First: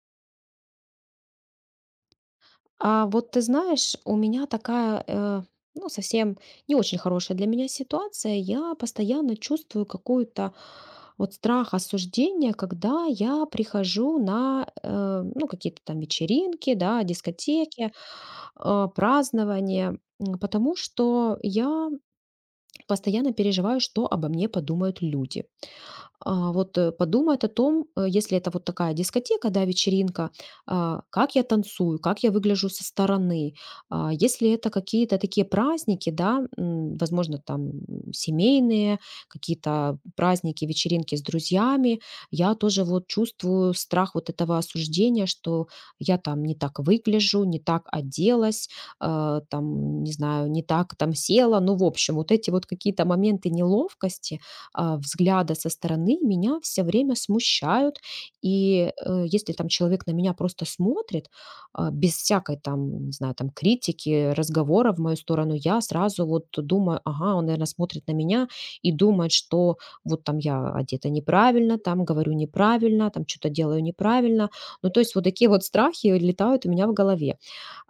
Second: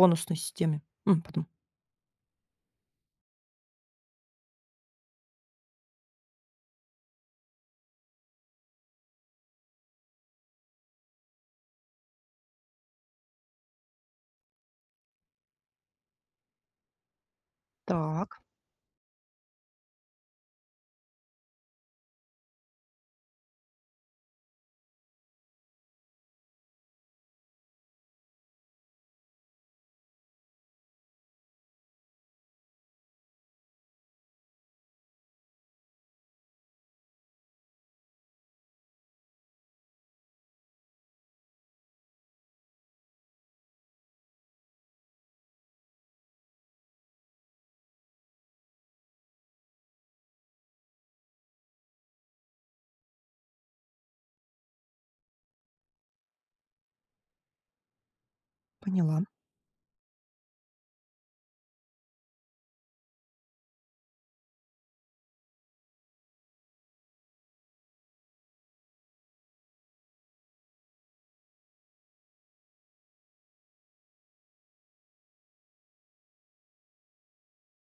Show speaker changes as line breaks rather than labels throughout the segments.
Бонусной системе. Потом.
А вот ты знаешь, у меня такая, ну, совсем не очень хорошая для меня ситуация. Я постоянно чувствую какую-то вот страх осуждения, когда я прихожу на, ну, какие-то там вечеринки, да, дискотеки,
Так,
празднования, м, потому что я постоянно переживаю, что обо мне подумают люди а, вот, подумает о том, если это вот такая дискотека, да, вечеринка, а, как я танцую, как я выгляжу со стороны. А, если это какие-то такие праздники, да, м, возможно, там м, семейные, какие-то праздники, вечеринки с друзьями, я тоже вот чувствую страх вот этого осуждения, что я там не так выгляжу, не так оделась, а, там, не знаю, не так там села. Ну, в общем, вот эти вот какие-то моменты неловкости, а, взгляда со стороны меня все время смущают. И
поняла.
если там человек на меня просто смотрит, а, без всякой там, не знаю, там критики, разговора в мою сторону, я сразу вот думаю, ага, он, наверное, смотрит на меня и думает, что вот там я одета неправильно, там говорю неправильно, там что-то делаю неправильно. Ну, то есть вот такие вот страхи летают у меня в голове.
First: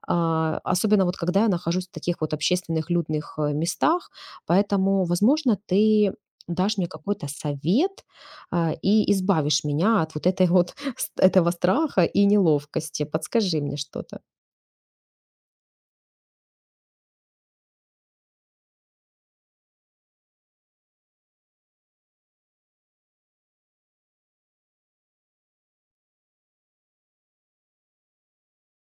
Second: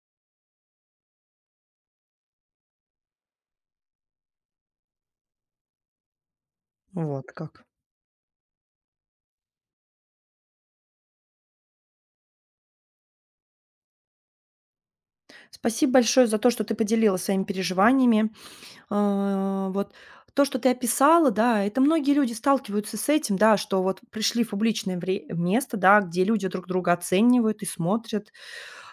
А, особенно вот когда я нахожусь в таких вот общественных людных, местах. Поэтому, возможно, ты дашь мне какой-то
Вот как.
совет, а, и избавишь меня от вот этой вот ст этого страха и неловкости. Подскажи мне что-то.
Спасибо большое за то, что ты поделилась своими переживаниями. Вот то, что ты описала, да, это многие люди сталкиваются с этим, да, что вот пришли в публичное место, да, где люди друг друга оценивают и смотрят.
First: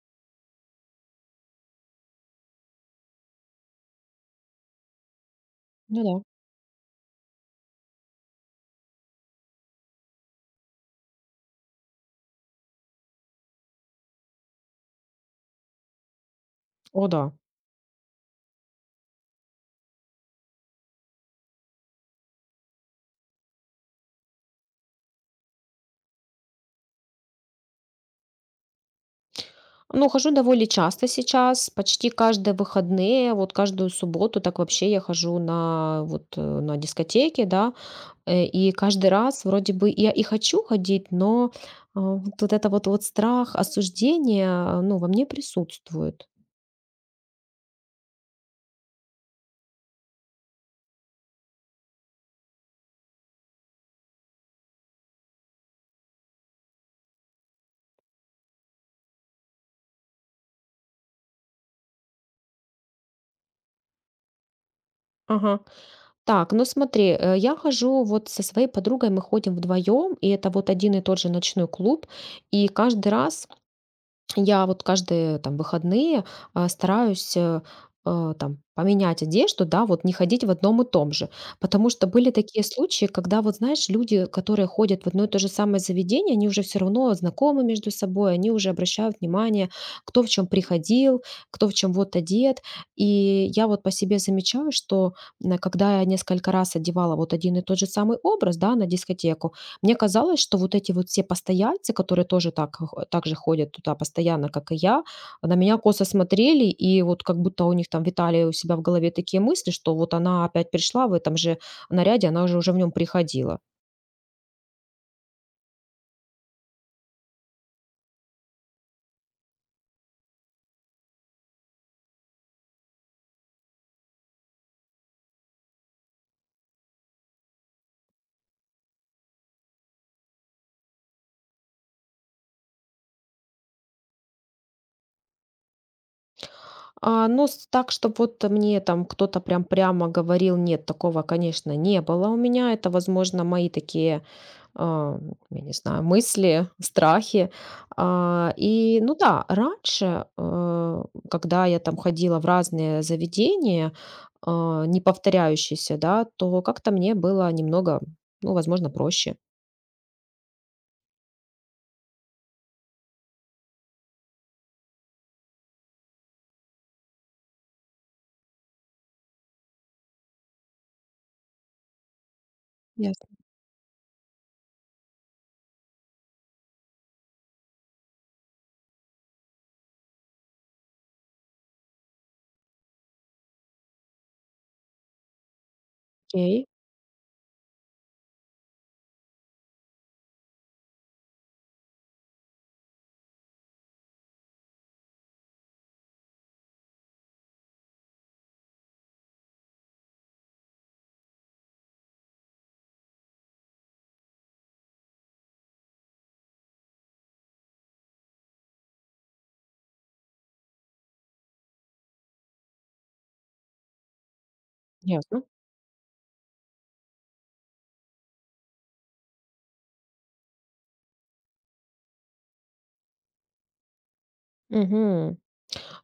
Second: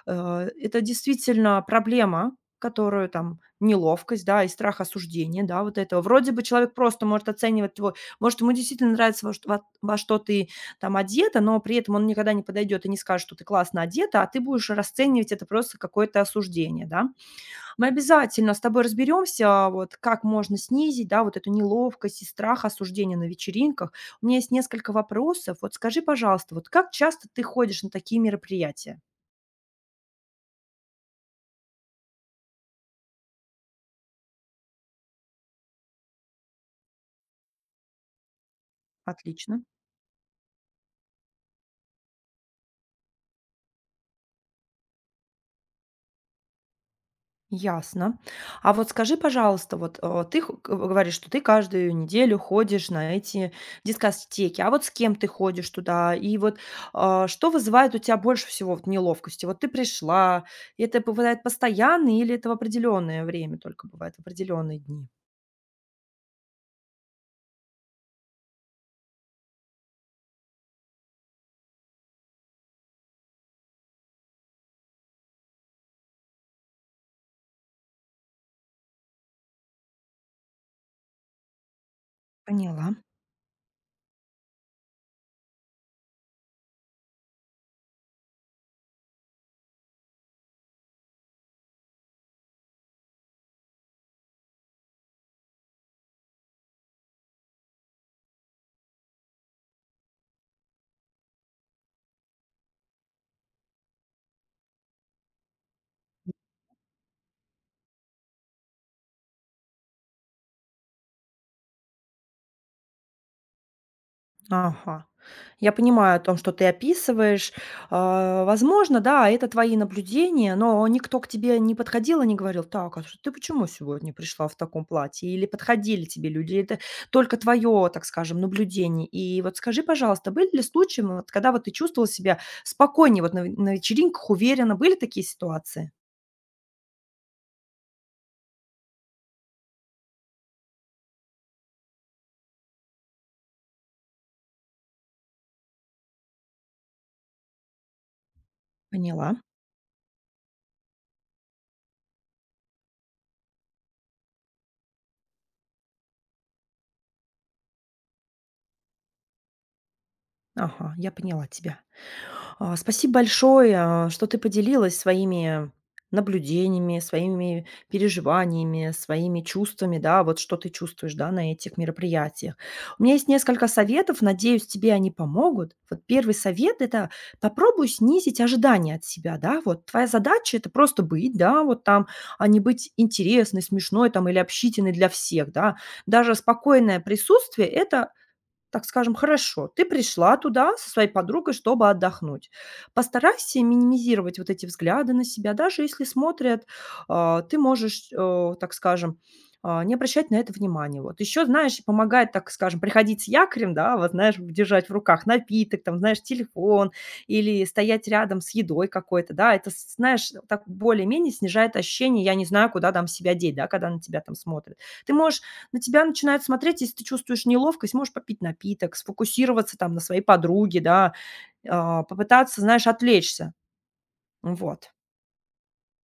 Это действительно проблема, которую там неловкость, да, и страх осуждения, да, вот этого.
Ну да.
Вроде бы человек просто может оценивать твой, может, ему действительно нравится, во что ты там одета, но при этом он никогда не подойдет и не скажет, что ты классно одета, а ты будешь расценивать это просто какое-то осуждение,
О
да.
да.
Мы обязательно с тобой разберемся, вот как можно снизить, да, вот эту неловкость и страх осуждения на вечеринках. У меня есть несколько вопросов. Вот скажи, пожалуйста, вот как часто ты ходишь на такие мероприятия?
Ну, хожу довольно часто сейчас, почти каждые выходные, вот каждую субботу. Так вообще я хожу на вот, на дискотеки, да. И каждый раз
Отлично.
вроде бы я и хочу ходить, но, а, вот это вот страх осуждения, ну, во мне присутствует.
Ясно. А вот скажи, пожалуйста, ты говоришь, что ты каждую неделю ходишь на эти дискотеки, а вот с кем ты ходишь туда? И вот что вызывает у тебя больше всего вот неловкости? Вот ты пришла, и это бывает постоянно или это в определенное время только бывает, в определенные дни?
Ага. Так, ну смотри, я хожу вот со своей подругой, мы ходим вдвоем, и это вот один и тот же ночной клуб, и каждый раз я вот каждые там выходные, а, стараюсь, там поменять одежду, да, вот не ходить в одном и том же. Потому что были такие
Поняла.
случаи, когда вот, знаешь, люди, которые ходят в одно и то же самое заведение, они уже все равно знакомы между собой, они уже обращают внимание, кто в чем приходил, кто в чем вот одет. И я вот по себе замечаю, что м, когда я несколько раз одевала вот один и тот же самый образ, да, на дискотеку, мне казалось, что вот эти вот все постояльцы, которые тоже так, так же ходят туда постоянно, как и я, на меня косо смотрели, и вот как будто у них там витали у себя в голове такие мысли, что вот она опять пришла в этом же наряде, она уже в нем приходила.
Ага. Я понимаю о том, что ты описываешь. А, возможно, да, это твои наблюдения, но никто к тебе не подходил и не говорил, так, а что ты почему сегодня пришла в таком платье? Или подходили тебе люди? Это только твое, так скажем, наблюдение. И вот скажи, пожалуйста, были ли случаи, ну, вот, когда вот ты чувствовала себя спокойнее, вот на вечеринках уверенно, были такие ситуации?
А, но так, чтобы вот мне там кто-то прям прямо говорил, нет, такого, конечно, не было у меня. Это, возможно, мои такие а, ну, я не знаю, мысли, страхи. А, и, ну
Поняла.
да, раньше, когда я там ходила в разные заведения, а, не повторяющиеся, да, то как-то мне было немного, ну, возможно, проще.
Ага, я поняла тебя. Спасибо большое, что ты поделилась своими наблюдениями, своими переживаниями, своими чувствами, да, вот что ты чувствуешь, да, на этих мероприятиях. У меня есть
Ясно.
несколько советов, надеюсь, тебе они помогут. Вот первый совет – это попробуй снизить ожидания от себя, да, вот твоя задача – это просто быть, да, вот там, а не быть интересной, смешной там или общительной для всех, да. Даже
Окей,
спокойное присутствие – это так скажем, хорошо, ты пришла туда со своей подругой, чтобы отдохнуть. Постарайся минимизировать вот эти взгляды на себя, даже если смотрят, ты можешь, так скажем, не обращать на это внимания. Вот еще, знаешь, помогает, так скажем, приходить с якорем, да, вот знаешь, держать в руках напиток, там, знаешь, телефон или стоять рядом с едой какой-то, да, это, знаешь, так более-менее снижает ощущение, я не знаю, куда там себя деть, да, когда на тебя там смотрят. Ты можешь
ясно.
на тебя начинают смотреть, если ты чувствуешь неловкость, можешь попить напиток, сфокусироваться там на своей подруге, да, попытаться, знаешь, отвлечься. Вот.
Мгм.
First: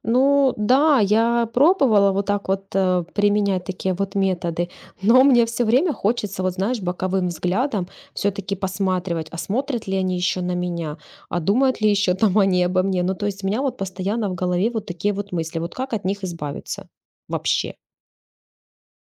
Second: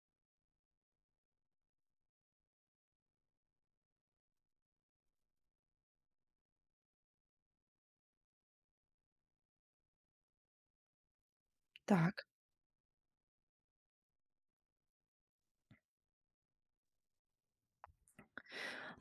Ну да, я пробовала вот так вот применять такие вот методы, но мне все время хочется, вот знаешь, боковым взглядом все-таки посматривать, а смотрят ли они еще на меня, а думают ли еще
Так.
там они обо мне. Ну то есть у меня вот постоянно в голове вот такие вот мысли, вот как от них избавиться вообще.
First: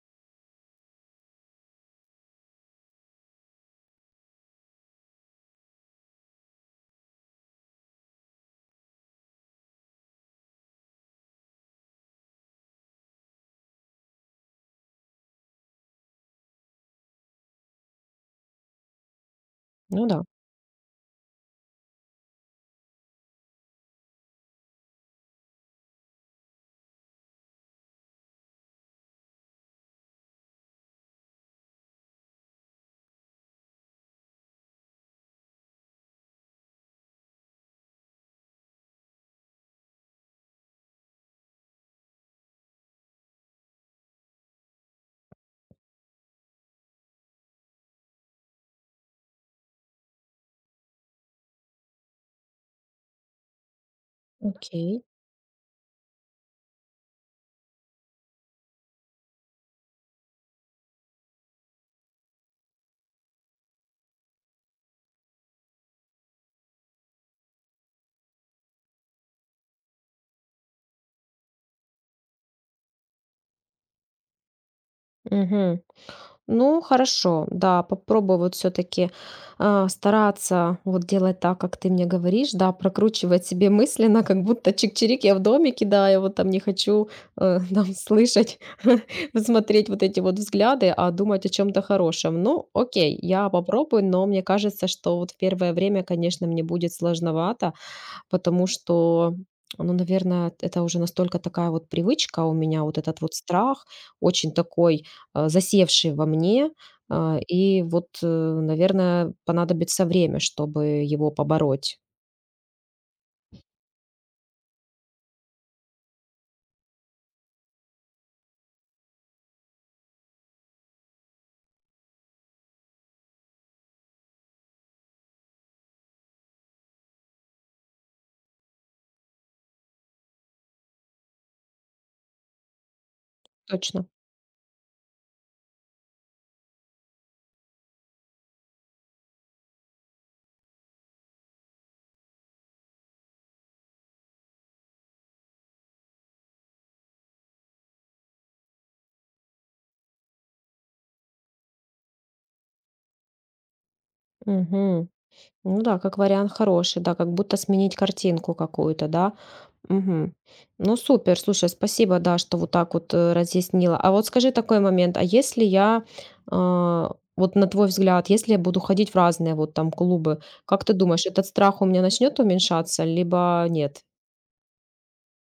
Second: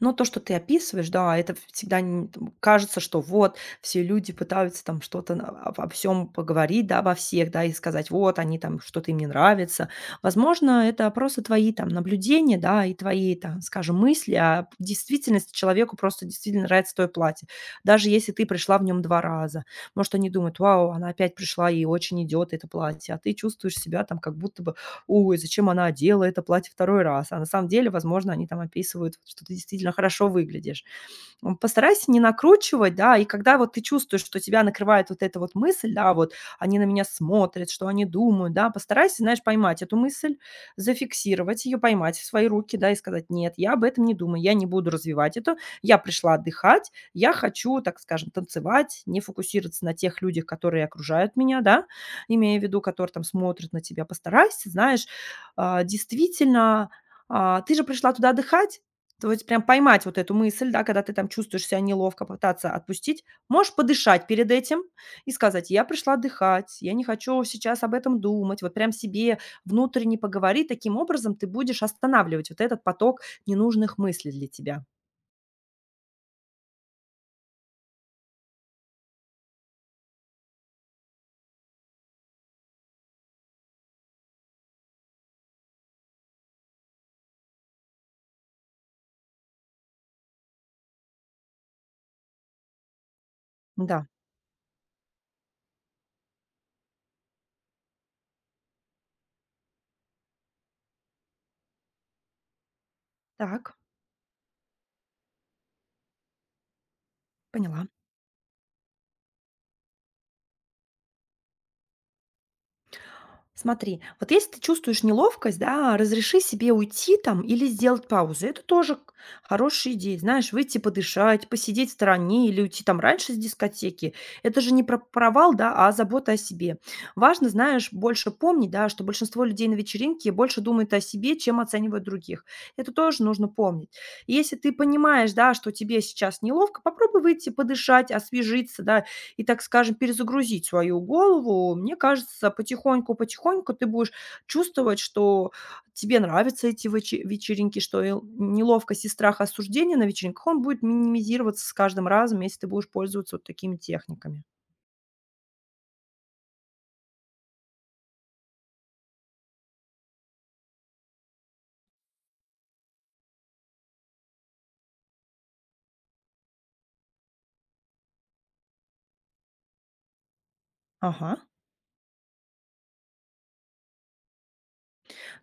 Но то, что ты описываешь, да, это всегда н там кажется, что вот все люди пытаются там что-то на обо всем поговорить, да, обо всех, да, и сказать: "Вот они там, что-то им не нравится". Возможно, это просто твои там наблюдения, да, и твои там, скажем, мысли, а в действительности человеку просто действительно нравится твое платье. Даже если ты пришла в нем 2 раза.
Ну
Может,
да.
они думают: "Вау, она опять пришла, ей очень идет это платье". А ты чувствуешь себя там как будто бы ой, зачем она одела это платье второй раз, а на самом деле, возможно, они там описывают, что ты действительно хорошо выглядишь. Постарайся не накручивать, да, и когда вот ты чувствуешь, что тебя накрывает вот эта вот мысль, да, вот они на меня смотрят, что они думают, да, постарайся, знаешь, поймать эту мысль, зафиксировать ее, поймать в свои руки, да, и сказать, нет, я об этом не думаю, я не буду развивать это, я пришла отдыхать, я хочу, так скажем, танцевать, не фокусироваться на тех людях, которые окружают меня, да, имея в виду, которые там смотрят на тебя, постарайся,
Окей.
знаешь, действительно, ты же пришла туда отдыхать, то есть прям поймать вот эту мысль, да, когда ты там чувствуешь себя неловко, пытаться отпустить. Можешь подышать перед этим и сказать: "Я пришла отдыхать, я не хочу сейчас об этом думать". Вот прям себе внутренне поговори. Таким образом ты будешь останавливать вот этот поток ненужных мыслей для тебя.
Мгм. Ну, хорошо, да, попробую вот все-таки стараться вот делать так, как ты мне говоришь, да, прокручивать себе мысленно, как будто чик-чирик, я в домике, да, я вот там не хочу там слышать, смотреть вот эти вот взгляды, а думать о чем-то хорошем. Ну, окей, я попробую,
Да,
но мне кажется, что вот в первое время, конечно, мне будет сложновато, потому что, ну, наверное, это уже настолько такая вот привычка у меня, вот этот вот
так,
страх, очень такой, засевший во мне. А, и
поняла.
вот, наверное, понадобится время, чтобы его побороть.
Смотри, вот если ты чувствуешь неловкость, да, разреши себе уйти там или сделать паузу. Это тоже хорошая идея. Знаешь, выйти подышать, посидеть в стороне или уйти там раньше с дискотеки. Это же не про провал, да, а забота о себе. Важно, знаешь, больше помни, да, что большинство людей на вечеринке больше думают о себе, чем оценивают других. Это тоже нужно помнить.
Точно.
И если ты понимаешь, да, что тебе сейчас неловко, попробуй выйти подышать, освежиться, да, и, так скажем, перезагрузить свою голову, мне кажется, потихоньку-потихоньку ты будешь чувствовать, что тебе нравятся эти вечеринки, что эл неловкость и страх осуждения на вечеринках, он будет минимизироваться с каждым разом, если ты будешь пользоваться вот такими техниками.
Мгм. Ну да, как вариант хороший, да, как будто сменить картинку какую-то, да. Мгм. Ну супер, слушай, спасибо, да, что вот так вот разъяснила. А вот скажи такой момент, а если я, а, вот на твой взгляд, если я буду ходить в разные вот там клубы, как ты думаешь,
Ага.
этот страх у меня начнет уменьшаться, либо нет?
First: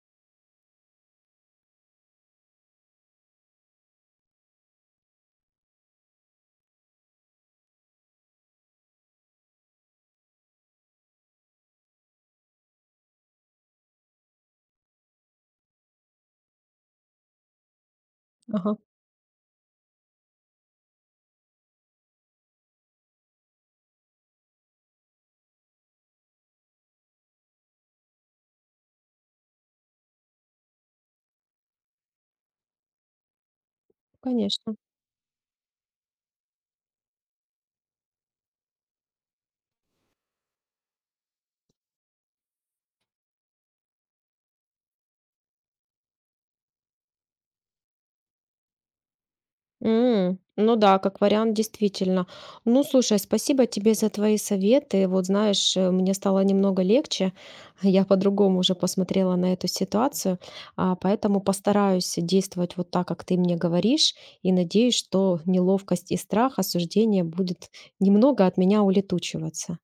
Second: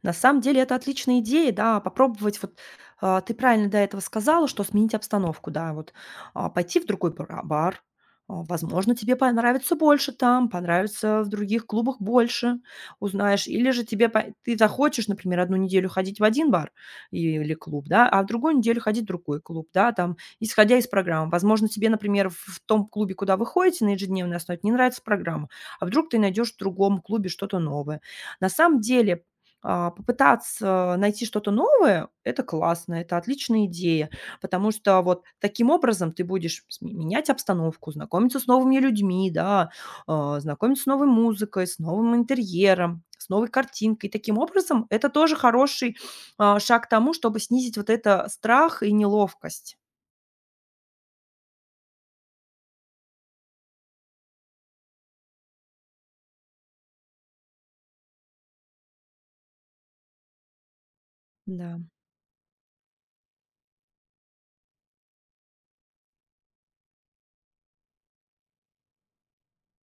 На самом деле это отличная идея, да, попробовать вот ты правильно до этого сказала, что сменить обстановку, да, вот пойти в другой бар, возможно, тебе понравится больше там, понравится в других клубах больше, узнаешь, или же ты захочешь, например, одну неделю ходить в один бар или клуб, да, а в другую
Ага,
неделю ходить в другой клуб, да, там, исходя из программ. Возможно, тебе, например, в том клубе, куда вы ходите на ежедневной основе, не нравится программа, а вдруг ты найдешь в другом клубе что-то новое. На самом деле попытаться найти что-то новое – это классно, это отличная идея, потому
конечно.
что вот таким образом ты будешь сме менять обстановку, знакомиться с новыми людьми, да, знакомиться с новой музыкой, с новым интерьером, с новой картинкой. Таким образом, это тоже хороший, шаг к тому, чтобы снизить вот это страх и неловкость.
М, ну да, как вариант, действительно. Ну, слушай, спасибо тебе за твои советы. Вот знаешь, мне стало немного легче. Я по-другому уже посмотрела на эту ситуацию, а, поэтому
Да.
постараюсь действовать вот так, как ты мне говоришь, и надеюсь, что неловкость и страх осуждения будет немного от меня улетучиваться.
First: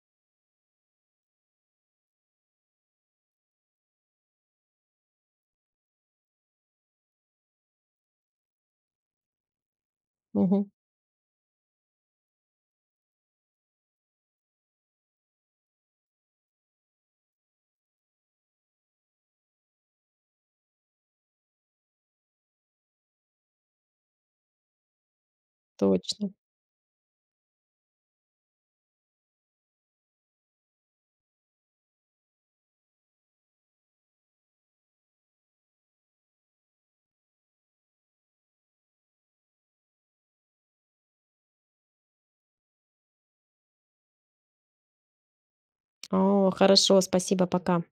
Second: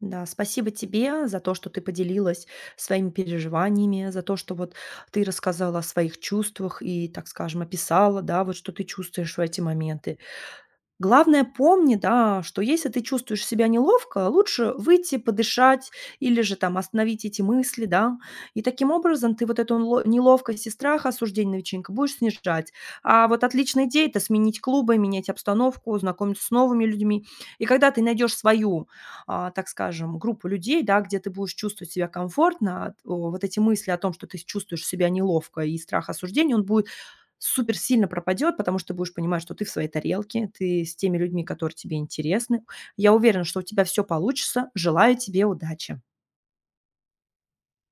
Да, спасибо тебе за то, что ты поделилась своими переживаниями, за то, что вот ты рассказала о своих чувствах и, так скажем, описала, да, вот что ты чувствуешь в эти моменты.
Мгм,
Главное, помни, да, что если ты чувствуешь себя неловко, лучше выйти, подышать или же там остановить эти мысли, да. И таким образом ты вот эту неловкость и страх осуждения новичинка будешь снижать. А вот отличная идея – это сменить клубы, менять обстановку,
точно.
знакомиться с новыми людьми. И когда ты найдешь свою, так скажем, группу людей, да, где ты будешь чувствовать себя комфортно, вот эти мысли о том, что ты чувствуешь себя неловко и страх осуждения, он будет супер сильно пропадет, потому что ты будешь понимать, что ты в своей тарелке, ты с теми людьми, которые тебе интересны. Я уверена, что у тебя все получится. Желаю тебе удачи.
О, хорошо, спасибо, пока.